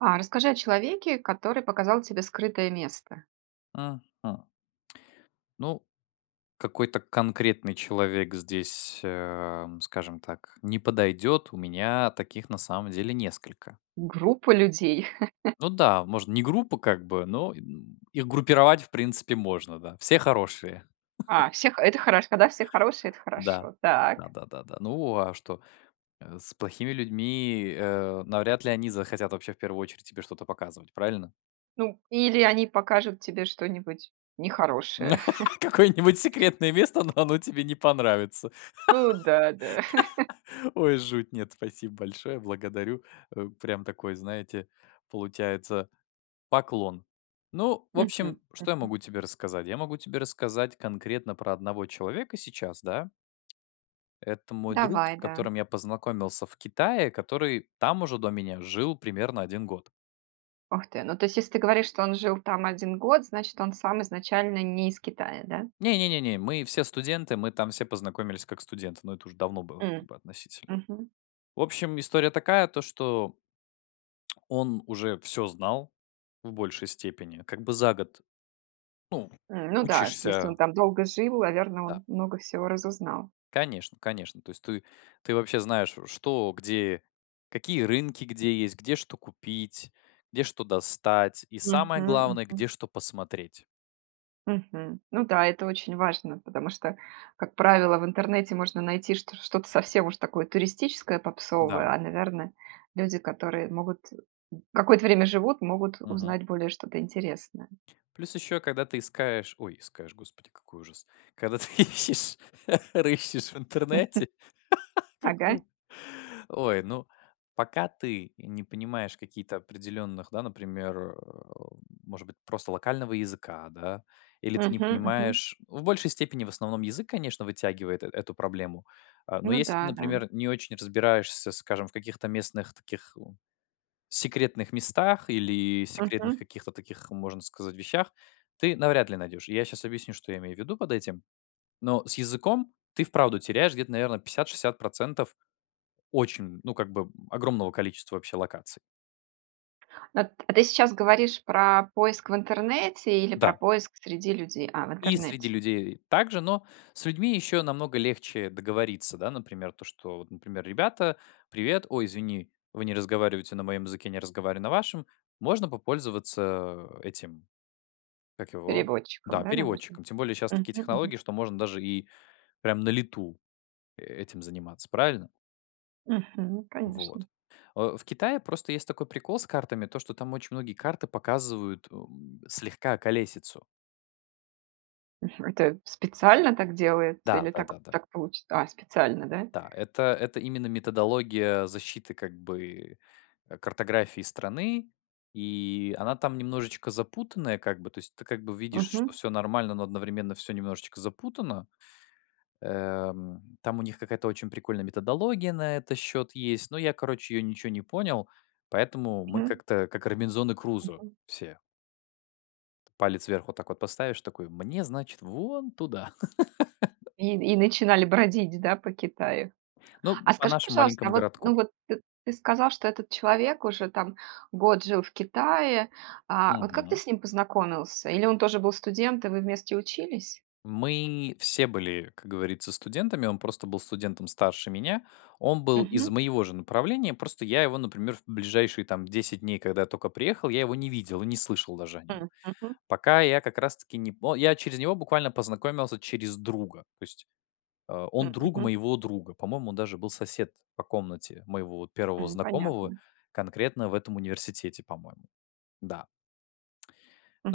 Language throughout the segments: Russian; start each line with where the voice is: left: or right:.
right: А расскажи о человеке, который показал тебе скрытое место.
left: Мгм. Ну, какой-то конкретный человек здесь, ам, скажем так, не подойдет. У меня таких на самом деле несколько.
right: Группа людей.
left: Ну да, можно не группу как бы, но, м, их группировать в принципе можно, да. Все хорошие.
right: А, всех. Это хорошо, да, все хорошие, это
left: Да.
right: хорошо. Так.
left: Да-да-да, да. Ну а что, э, с плохими людьми, э, навряд ли они захотят вообще в первую очередь тебе что-то показывать правильно?
right: Ну или они покажут тебе что-нибудь нехорошее.
left: Какое-нибудь секретное место, но оно тебе не понравится.
right: Ну да, да.
left: Ой, жуть, нет, спасибо большое, благодарю, э, прям такой, знаете, получается поклон. Ну, в
right: Мгм,
left: общем, что я
right: мгм.
left: могу тебе рассказать? Я могу тебе рассказать конкретно про одного человека сейчас, да? Это мой друг, с
right: Давай, да.
left: которым я познакомился в Китае, который там уже до меня жил примерно 1 год.
right: Ух ты, ну, то есть, если ты говоришь, что он жил там 1 год, значит, он сам изначально не из Китая, да?
left: Не не не не, мы все студенты, мы там все познакомились как студенты, но это уже давно было,
right: М,
left: по относительно.
right: мгм.
left: В общем, история такая, то, что ...он уже всё знал в большей степени. Как бы за год. Ну,
right: М, ну да, если
left: учишься.
right: он там долго жил, наверно,
left: Да.
right: он много всего разузнал.
left: Конечно конечно. То есть ты ты вообще знаешь, э: что, где, какие рынки где есть, где что купить, где что достать и, самое
right: Мгм,
left: главное,
right: мгм.
left: где что посмотреть.
right: Мгм, ну да, это очень важно, потому что, как правило, в интернете можно найти что что-то совсем уж такое туристическое,
left: Да.
right: попсовое. А, наверно, люди, которые могут, м, какое-то время живут, могут
left: Мгм.
right: узнать более что-то интересное.
left: Плюс ещё, когда ты искаешь, ой, искаешь. Господи, какой ужас! Когда ты ищешь, рыщешь в интернете какой
right: Ага.
left: Ой, ну, пока ты не понимаешь каких-то определенных, да, например, э, может быть, просто локального языка, да, или ты не
right: Мгм мгм.
left: понимаешь В большей степени, в основном, язык, конечно, вытягивает э эту проблему. А, но
right: Ну
left: если ты,
right: да-да.
left: например, не очень разбираешься, скажем, в каких-то местных таких, у секретных местах или секретных
right: Мгм.
left: каких-то таких, можно сказать, вещах, ты навряд ли найдёшь. Я щас объясню, что я имею в виду под этим. Но с языком ты вправду теряешь где-то, наверное, 50-60 % очень, ну, как бы, огромного количества вообще локаций.
right: А т а ты сейчас говоришь про поиск в интернете или про
left: Да.
right: поиск среди людей? А, в
left: И среди
right: интернете.
left: людей также, но с людьми ещё намного легче договориться. Да, например, то, что, вот, например: "Ребята, привет. Ой, извини, вы не разговариваете на моем языке, я не разговариваю на вашем. Можно попользоваться этим, как его?
right: Переводчиком.
left: Да,
right: Да, наверно?
left: переводчиком". Тем более щас
right: Мгм
left: такие технологии,
right: мгм.
left: что можно даже и прям на лету, этим заниматься, правильно?
right: Мгм, конечно.
left: Вот, э, в Китае просто есть такой прикол с картами то, что там очень многие карты показывают, эм, слегка околесицу.
right: Мгм, это специально так делается
left: Да,
right: или так
left: да-да-да.
right: так получи А, специально, да?
left: Да, это это именно методология защиты как бы, а, картографии страны. И она там немножечко запутанная, как бы, то есть ты как бы видишь, что
right: Мгм.
left: всё нормально, но одновременно всё немножечко запутано. Эм, там у них какая-то очень прикольная методология на этот счет есть, но я, короче, её ничего не понял, поэтому мы
right: Мгм.
left: как-то как Робинзоны Крузо
right: Мгм.
left: все. Палец вверх вот так вот поставишь, такой: "Мне, значит, вон туда". Да.
right: И и начинали бродить, да, по Китаю?
left: Ну,
right: А
left: по
right: скажи,
left: нашему
right: пожалуйста,
left: маленькому
right: вот,
left: городку.
right: ну, вот т ты сказал, что этот человек уже там год жил в Китае, а вот, как ты
left: Мгм.
right: с ним познакомился? Или он тоже был студент и вы вместе учились?
left: Мы все были, как говорится, студентами, он просто был студентом старше меня. Он был из
right: Мгм.
left: моего же направления, просто я его, например, в ближайшие там 10 дней, когда только приехал, я его не видел и не слышал даже о нём.
right: М, мгм.
left: Пока я как раз-таки не по Я через него буквально познакомился через друга. То есть а, он
right: М,
left: друг
right: мгм.
left: моего друга. По-моему, он даже был сосед по комнате моего 1
right: М,
left: знакомого
right: понятно.
left: конкретно в этом университете, по-моему. Да.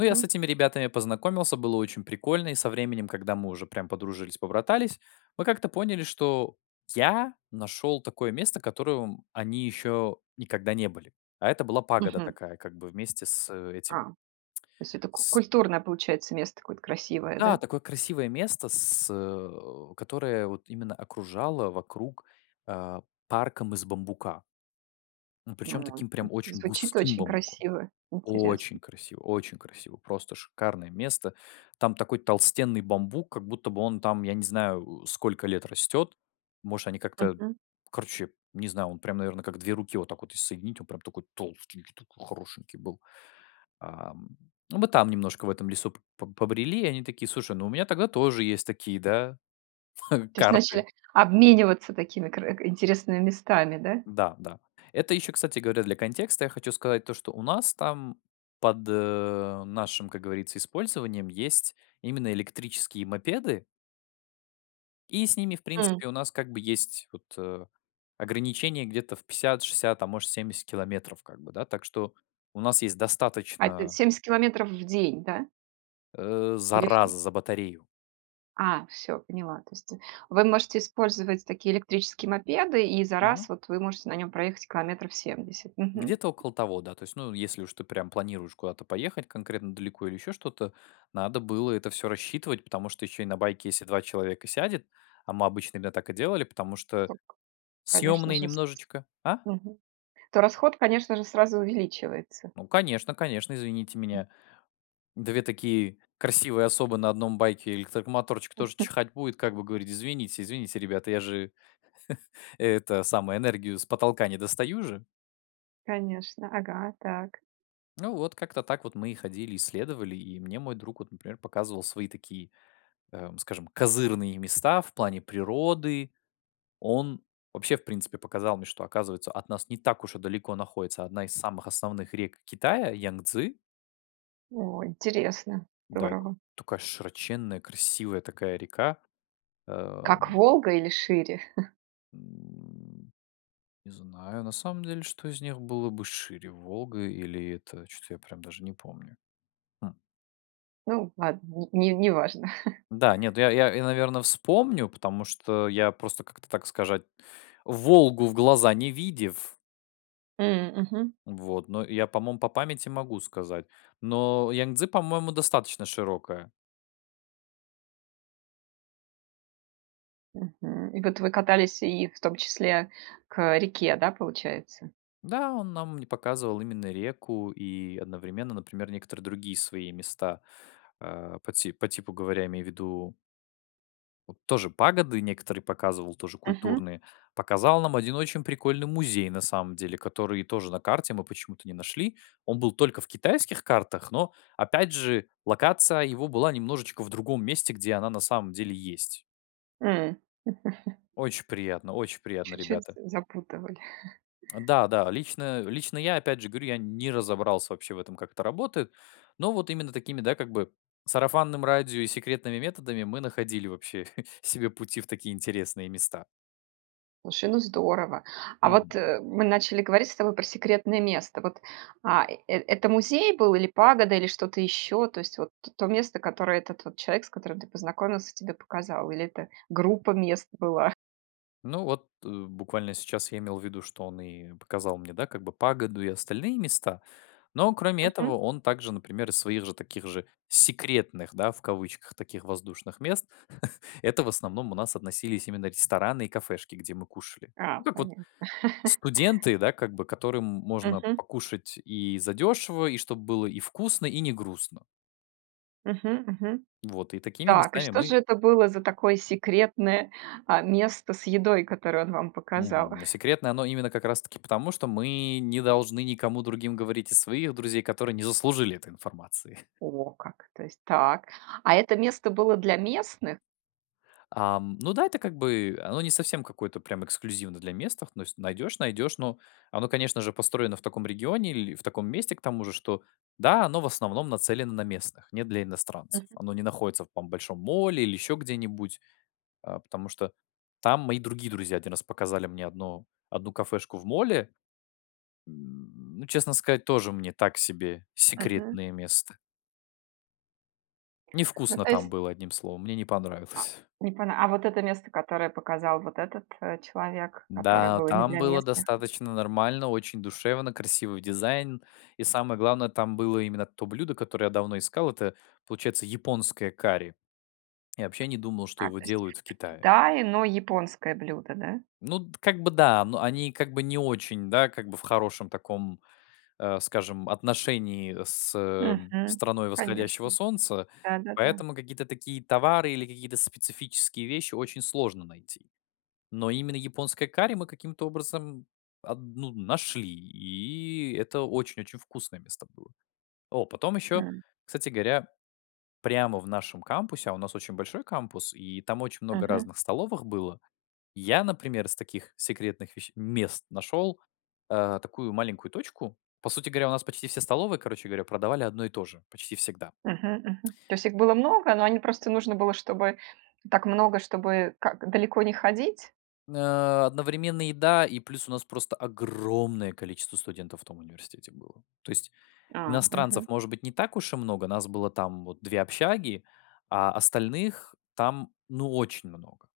left: Ну, я с этими ребятами познакомился, было очень прикольно, и со временем, когда мы уже прям подружились, побратались, мы как-то поняли, что я нашёл такое место, котором они ещё никогда не были. А это была пагода
right: Мгм.
left: такая, как бы вместе с этим
right: А, то есть это к
left: С
right: культурное получается место, какое-то красивое,
left: Да,
right: да?
left: такое красивое место, с, э, которое вот именно окружало вокруг, а, парком из бамбука. И причём
right: Ой,
left: таким
right: ну,
left: прям очень
right: звучит
left: густым
right: очень
left: бамбуком.
right: красиво,
left: Очень
right: интересно.
left: красиво очень красиво, просто шикарное место. Там такой толстенный бамбук, как будто бы он там, я не знаю, э, сколько лет растёт. Может, они как-то,
right: Мгм.
left: короче, не знаю, он прям, наверное, как 2 руки вот так вот соединить, он прям такой толстенький, такой хорошенький был. Ам. Мы там немножко в этом лесу поб побрели, и они такие: "Слушай, ну у меня тогда тоже есть такие, да,
right: То есть
left: карты".
right: начали обмениваться такими кар к интересными местами, да?
left: Да да, это ещё, кстати говоря, для контекста я хочу сказать то, что у нас там под, э, нашим, как говорится, использованием есть именно электрические мопеды и с ними, в
right: М.
left: принципе, у нас как бы есть, вот, э, ограничение где-то в 50-60, а может, 70 километров как бы, да. Так что у нас есть
right: А это
left: достаточно
right: 70 километров в день, да?
left: Э, за
right: Или в
left: раз
right: фи
left: за батарею.
right: А, всё, поняла. То есть вы можете использовать такие электрические мопеды, и за раз,
left: Мгм.
right: вот, вы можете на нем проехать километров 70. Мгм.
left: Где-то около того, да, то есть, ну, если уж ты прям планируешь куда-то поехать конкретно далеко или ещё что-то, надо было это всё рассчитывать. Потому что ещё и на байке если 2 человека сядет, а мы обычно именно так и делали, потому что
right: Ток, конечно
left: съёмные
right: же, с с
left: немножечко А?
right: мгм. То расход, конечно же, сразу увеличивается.
left: Ну, конечно-конечно, извините
right: М.
left: меня, 2 такие красивые особы на 1 байке- электромоторчик тоже
right: Мгм.
left: чихать будет, как бы говорить: "Извините, извините, ребята, я же это самое, энергию с потолка не достаю же".
right: Конечно. Ага, так.
left: Ну, вот как-то так вот мы и ходили, исследовали, и мне мой друг вот, например, показывал свои такие, ам, скажем, козырные места в плане природы. Он вообще в принципе показал мне, что, оказывается, от нас не так уж и далеко находится одна из самых основных рек Китая Янцзы.
right: О, интересно,
left: Да, это
right: здорово!
left: такая широченная, красивая такая река.
right: Как
left: Ам.
right: Волга или шире?
left: М. Не знаю, на самом деле, что из них было бы шире: Волга или это, че то я прям даже не помню. Хм.
right: Ну ладно, не неважно.
left: Да, нет, ну я я я наверное, вспомню, потому что я просто как-то так сказать, Волгу в глаза не видев.
right: М, мгм.
left: Вот, но я по-моему по памяти могу сказать, но Янцзы по моему достаточно широкая.
right: Мгм. И вот вы катались и в том числе к, э, реке, да, получается?
left: Да, он нам не показывал именно реку и одновременно, например, некоторые другие свои места. А по ти по типу говоря, я имею ввиду вот тоже пагоды некоторые показывал, тоже
right: Мгм.
left: культурные. Показал нам один очень прикольный музей, на самом деле, который тоже на карте мы почему-то не нашли. Он был только в китайских картах, но опять же локация его была немножечко в другом месте, где она на самом деле есть.
right: М.
left: Очень приятно, очень приятные
right: Чуть-чуть
left: ребята.
right: з запутывали.
left: Да, да, лично, лично я опять же говорю, я не разобрался вообще в этом, как это работает, но вот именно такими, да, как бы сарафанным радио и секретными методами мы находили вообще себе пути в такие интересные места.
right: Слушай, ну здорово! А вот,
left: Мгм.
right: э, мы начали говорить с тобой про секретное место. Вот, а, э это музей был или пагода, или что-то еще? То есть вот то место, которое этот вот человек, с которым ты познакомился, тебе показал, или это группа мест была?
left: Ну вот, э, буквально сейчас я имел ввиду, что он и показал мне, да, как бы погоду и остальные места, но кроме
right: Мгм.
left: этого он также, например, из своих же таких же секретных да, в кавычках таких воздушных, мест. Это в основном у нас относились именно рестораны и кафешки, где мы кушали.
right: А,
left: Ну как вот
right: понятно.
left: студенты, да, как бы которым можно
right: Мгм.
left: покушать и задешево, и чтоб было и вкусно, и не грустно.
right: Мгм, мгм.
left: Вот и такими
right: Так, и
left: местами
right: что
left: мы
right: же это было за такое секретное, а, место с едой, которое он вам показал?
left: Мгм, ну секретное оно именно как раз таки потому, что мы не должны никому другим говорить из своих друзей, которые не заслужили этой информации.
right: О, как! То есть так. А это место было для местных?
left: Ам, ну да, это как бы, оно не совсем какое-то прямо эксклюзивно для местных, ну если найдешь- найдешь, но оно конечно же построено в таком регионе, или в таком месте к тому же, что да, оно в основном нацелено на местных, не для иностранцев,
right: Мгм.
left: оно не находится в, там, большом молле или еще где-нибудь, а, потому что там мои другие друзья один раз показали мне одно одну кафешку в молле. Ну честно сказать, тоже мне, так себе
right: Мгм.
left: секретное место.
right: Ну
left: Невкусно
right: то
left: там
right: есть
left: было, одним словом. Мне не
right: А
left: понравилось.
right: не пона А вот это место, которое показал вот этот, э, человек? Которое
left: Да,
right: было не
left: там
right: для
left: было
right: местных?
left: достаточно нормально, очень душевно, красивый дизайн. И, самое главное, там было именно то блюдо, которое я давно искал, это получается японское карри. Я вообще не думал, что
right: А,
left: его
right: то есть
left: делают в
right: в
left: Китае.
right: Китае, но японское блюдо, да?
left: Ну д как бы да, но они как бы не очень, да, как бы в хорошем таком, а, скажем, отношении с
right: Мгм.
left: страной восходящего
right: Конечно.
left: солнца.
right: Да-да-да.
left: Поэтому какие-то такие товары или какие-то специфические вещи очень сложно найти. Но именно японское карри мы каким-то образом аб ну, нашли. И это очень-очень вкусное место было. О, потом еще,
right: М.
left: кстати говоря, прямо в нашем кампусе- а у нас очень большой кампус- и там очень много
right: Мгм.
left: разных столовых было. Я, например, из таких секретных веще мест, нашел, а, такую маленькую точку. По сути говоря, у нас почти все столовые, короче говоря, продавали одно и то же почти всегда.
right: Мгм-мгм. То есть их было много, но они просто нужно было, чтобы так много, чтобы как далеко не ходить?
left: А, одновременно еда, и плюс у нас просто огромное количество студентов в том университете было. То есть,
right: А, мгм.
left: иностранцев, может быть, не так уж и много. Нас было там вот 2 общаги, а остальных там, ну, очень много.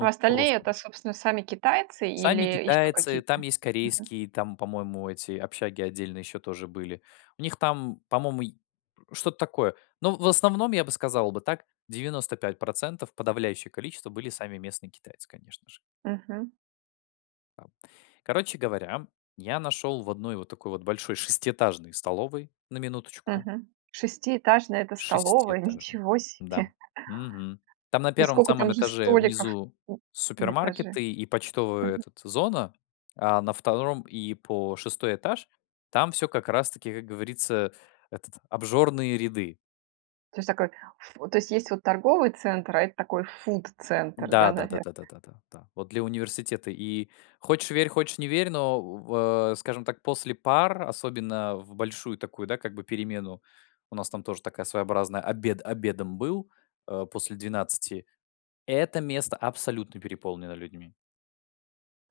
right: А
left: прост
right: остальные это, собственно, сами китайцы
left: Сами
right: или еще
left: китайцы, там
right: какие-то?
left: есть
right: Мгм.
left: корейские, там, по-моему, эти общаги отдельно еще тоже были. У них там, по-моему, й что-то такое. Но, в основном, я бы сказал бы так, 95 %, подавляющее количество были сами местные китайцы, конечно же.
right: Мгм.
left: Короче говоря, я нашел в одной вот такой вот большой шестиэтажной столовой, на минуточку
right: Мгм. Шестиэтажная это столовая,
left: шестиэтажной.
right: ничего
left: Да,
right: себе!
left: мгм. Там на
right: И
left: 1
right: скока там
left: самом
right: же
left: этаже
right: столиков,
left: внизу
right: м, на этаже?
left: супермаркеты и почтовая
right: Мгм.
left: этот зона, а на 2 и по 6 этаж- там всё как раз таки, как говорится, этот "обжорные ряды".
right: То есть такой ф то есть, есть вот торговый центр, а это такой фуд-центр,
left: Да,
right: да, наверное.
left: да-да-да, да-да-да, да, вот для университета и хочешь верь, хочешь не верь, но у в а, скажем так, после пар, особенно в большую такую, да, как бы перемену, у нас там тоже такая своеобразная обед обедом был, а, после 12, это место абсолютно переполнено людьми.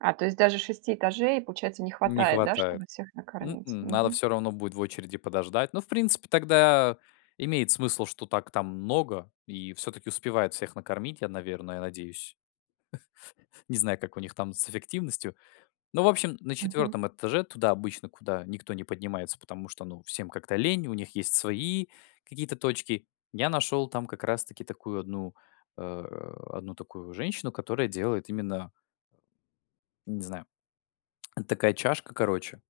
right: А, то есть даже 6 этажей, получается, не
left: Не
right: хватает, да,
left: хватает.
right: чтобы всех накормить,
left: М-м, надо
right: мгм.
left: всё равно будет в очереди подождать, но в принципе тогда имеет смысл, что так там много, и всё-таки успевают всех накормить, я, наверное, надеюсь. Не знаю, как у них там с эффективностью. Ну, в общем, на
right: Мгм.
left: 4 этаже, туда обычно, куда никто не поднимается, потому что, ну, всем как-то лень, у них есть свои какие-то точки. Я нашёл там как раз таки такую одну, э, одну такую женщину, которая делает именно не знаю, это такая чашка, короче,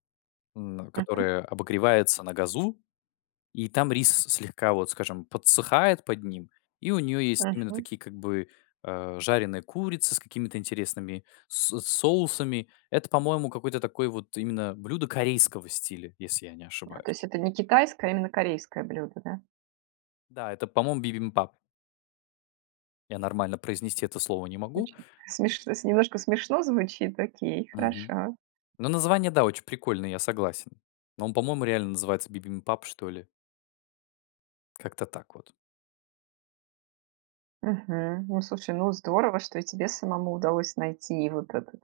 left: м,
right: Мгм.
left: которая обогревается на газу, и там рис слегка вот, скажем, подсыхает под ним, и у неё есть именно
right: Мгм.
left: такие как бы, а, жареные курицы с какими-то интересными с соусами это, по-моему, какое-то такое вот именно блюдо корейского стиля, если я не
right: А, то есть
left: ошибаюсь.
right: это не китайское, а именно корейское блюдо, да?
left: Да, это, по-моему, бибимпаб. Я нормально произнести это слово не могу.
right: Точно, смеш немножко смешно звучит. Окей,
left: Мгм.
right: хорошо.
left: Но название, да, очень прикольное, я согласен. Но он, по-моему, реально называется бибимпаб что ли. Как-то так вот.
right: Мгм. Ну, слушай, ну здорово, что и тебе самому удалось найти, и вот этот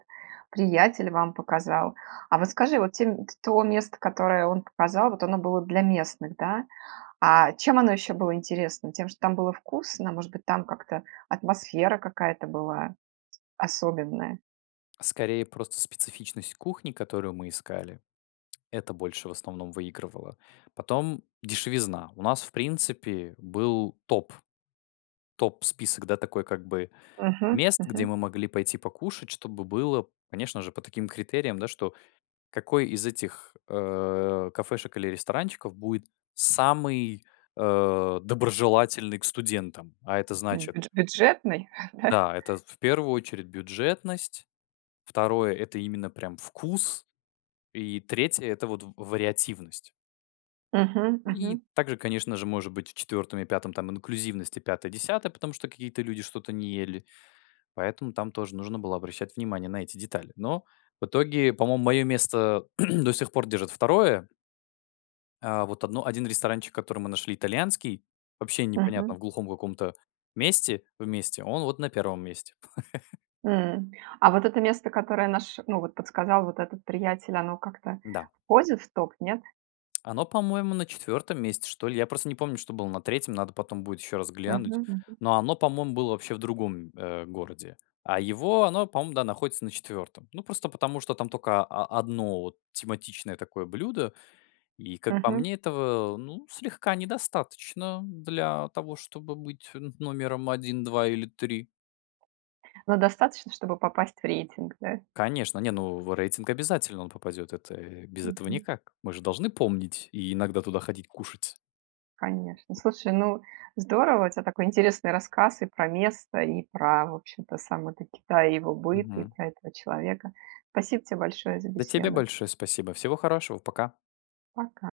right: приятель вам показал. А вот скажи, вот те то место, которое он показал, вот оно было для местных, да? А чем оно ещё было интересно? Тем, что там было вкусно, может быть там как-то атмосфера какая-то была, особенная?
left: Скорее просто специфичность кухни, которую мы искали. Это больше в основном выигрывало. Потом дешевизна. У нас в принципе был топ. Топ-список, да, такой как бы,
right: Мгм,
left: мест, где
right: мгм.
left: мы могли пойти покушать. Чтобы было, конечно же, по таким критериям, да, что какой из этих, э, кафешек или ресторанчиков будет самый, а, доброжелательный к студентам. А это
right: М,
left: значит
right: бюдже бюджетный, да?
left: да, это в 1 очередь бюджетность, второе- это именно, прям вкус, и третье- это вот в вариативность.
right: Мгм,
left: И
right: мгм.
left: также, конечно же, может быть, в четвертом и пятом там инклюзивность, и пятое-десятое, потому что какие-то люди что-то не ели. Поэтому там тоже нужно было обращать внимание на эти детали. Но, в итоге, по-моему, мое место, а, до сих пор держит второе. А вот одно один ресторанчик, который мы нашли, итальянский, вообще непонятно,
right: Мгм.
left: в глухом каком-то месте, вместе, он вот на 1 месте.
right: М. А вот это место, которое наш ну вот подсказал, вот этот приятель, оно как-то
left: Да.
right: входит в топ, нет?
left: Оно, по-моему, на 4 месте, что ли. Я просто не помню, что было на 3, надо потом будет еще раз
right: Мгм,
left: глянуть.
right: мгм.
left: Но оно по-моему было вообще в другом, э, городе. А его, оно по-моему, да, находится на 4. Ну, просто потому, что там только, а а, одно вот тематичное такое блюдо, и как по
right: Мгм.
left: мне, этого, э, ну, слегка недостаточно для того чтобы быть номером 1, 2 или 3.
right: Но достаточно, чтобы попасть в рейтинг, да?
left: Конечно. Не ну в рейтинг обязательно он попадет. Это, э, без этого
right: Мгм.
left: никак. Мы же должны помнить, и иногда туда ходить кушать.
right: Конечно. Слушай, ну здорово, у тя такой интересный рассказ и про место, и про в общем-то сам этот Китай, его быт, и
left: Мгм.
right: про этого человека. Спасибо те большое за
left: Да тебе
right: беседу.
left: большое спасибо, всего хорошего, пока.
right: Пока.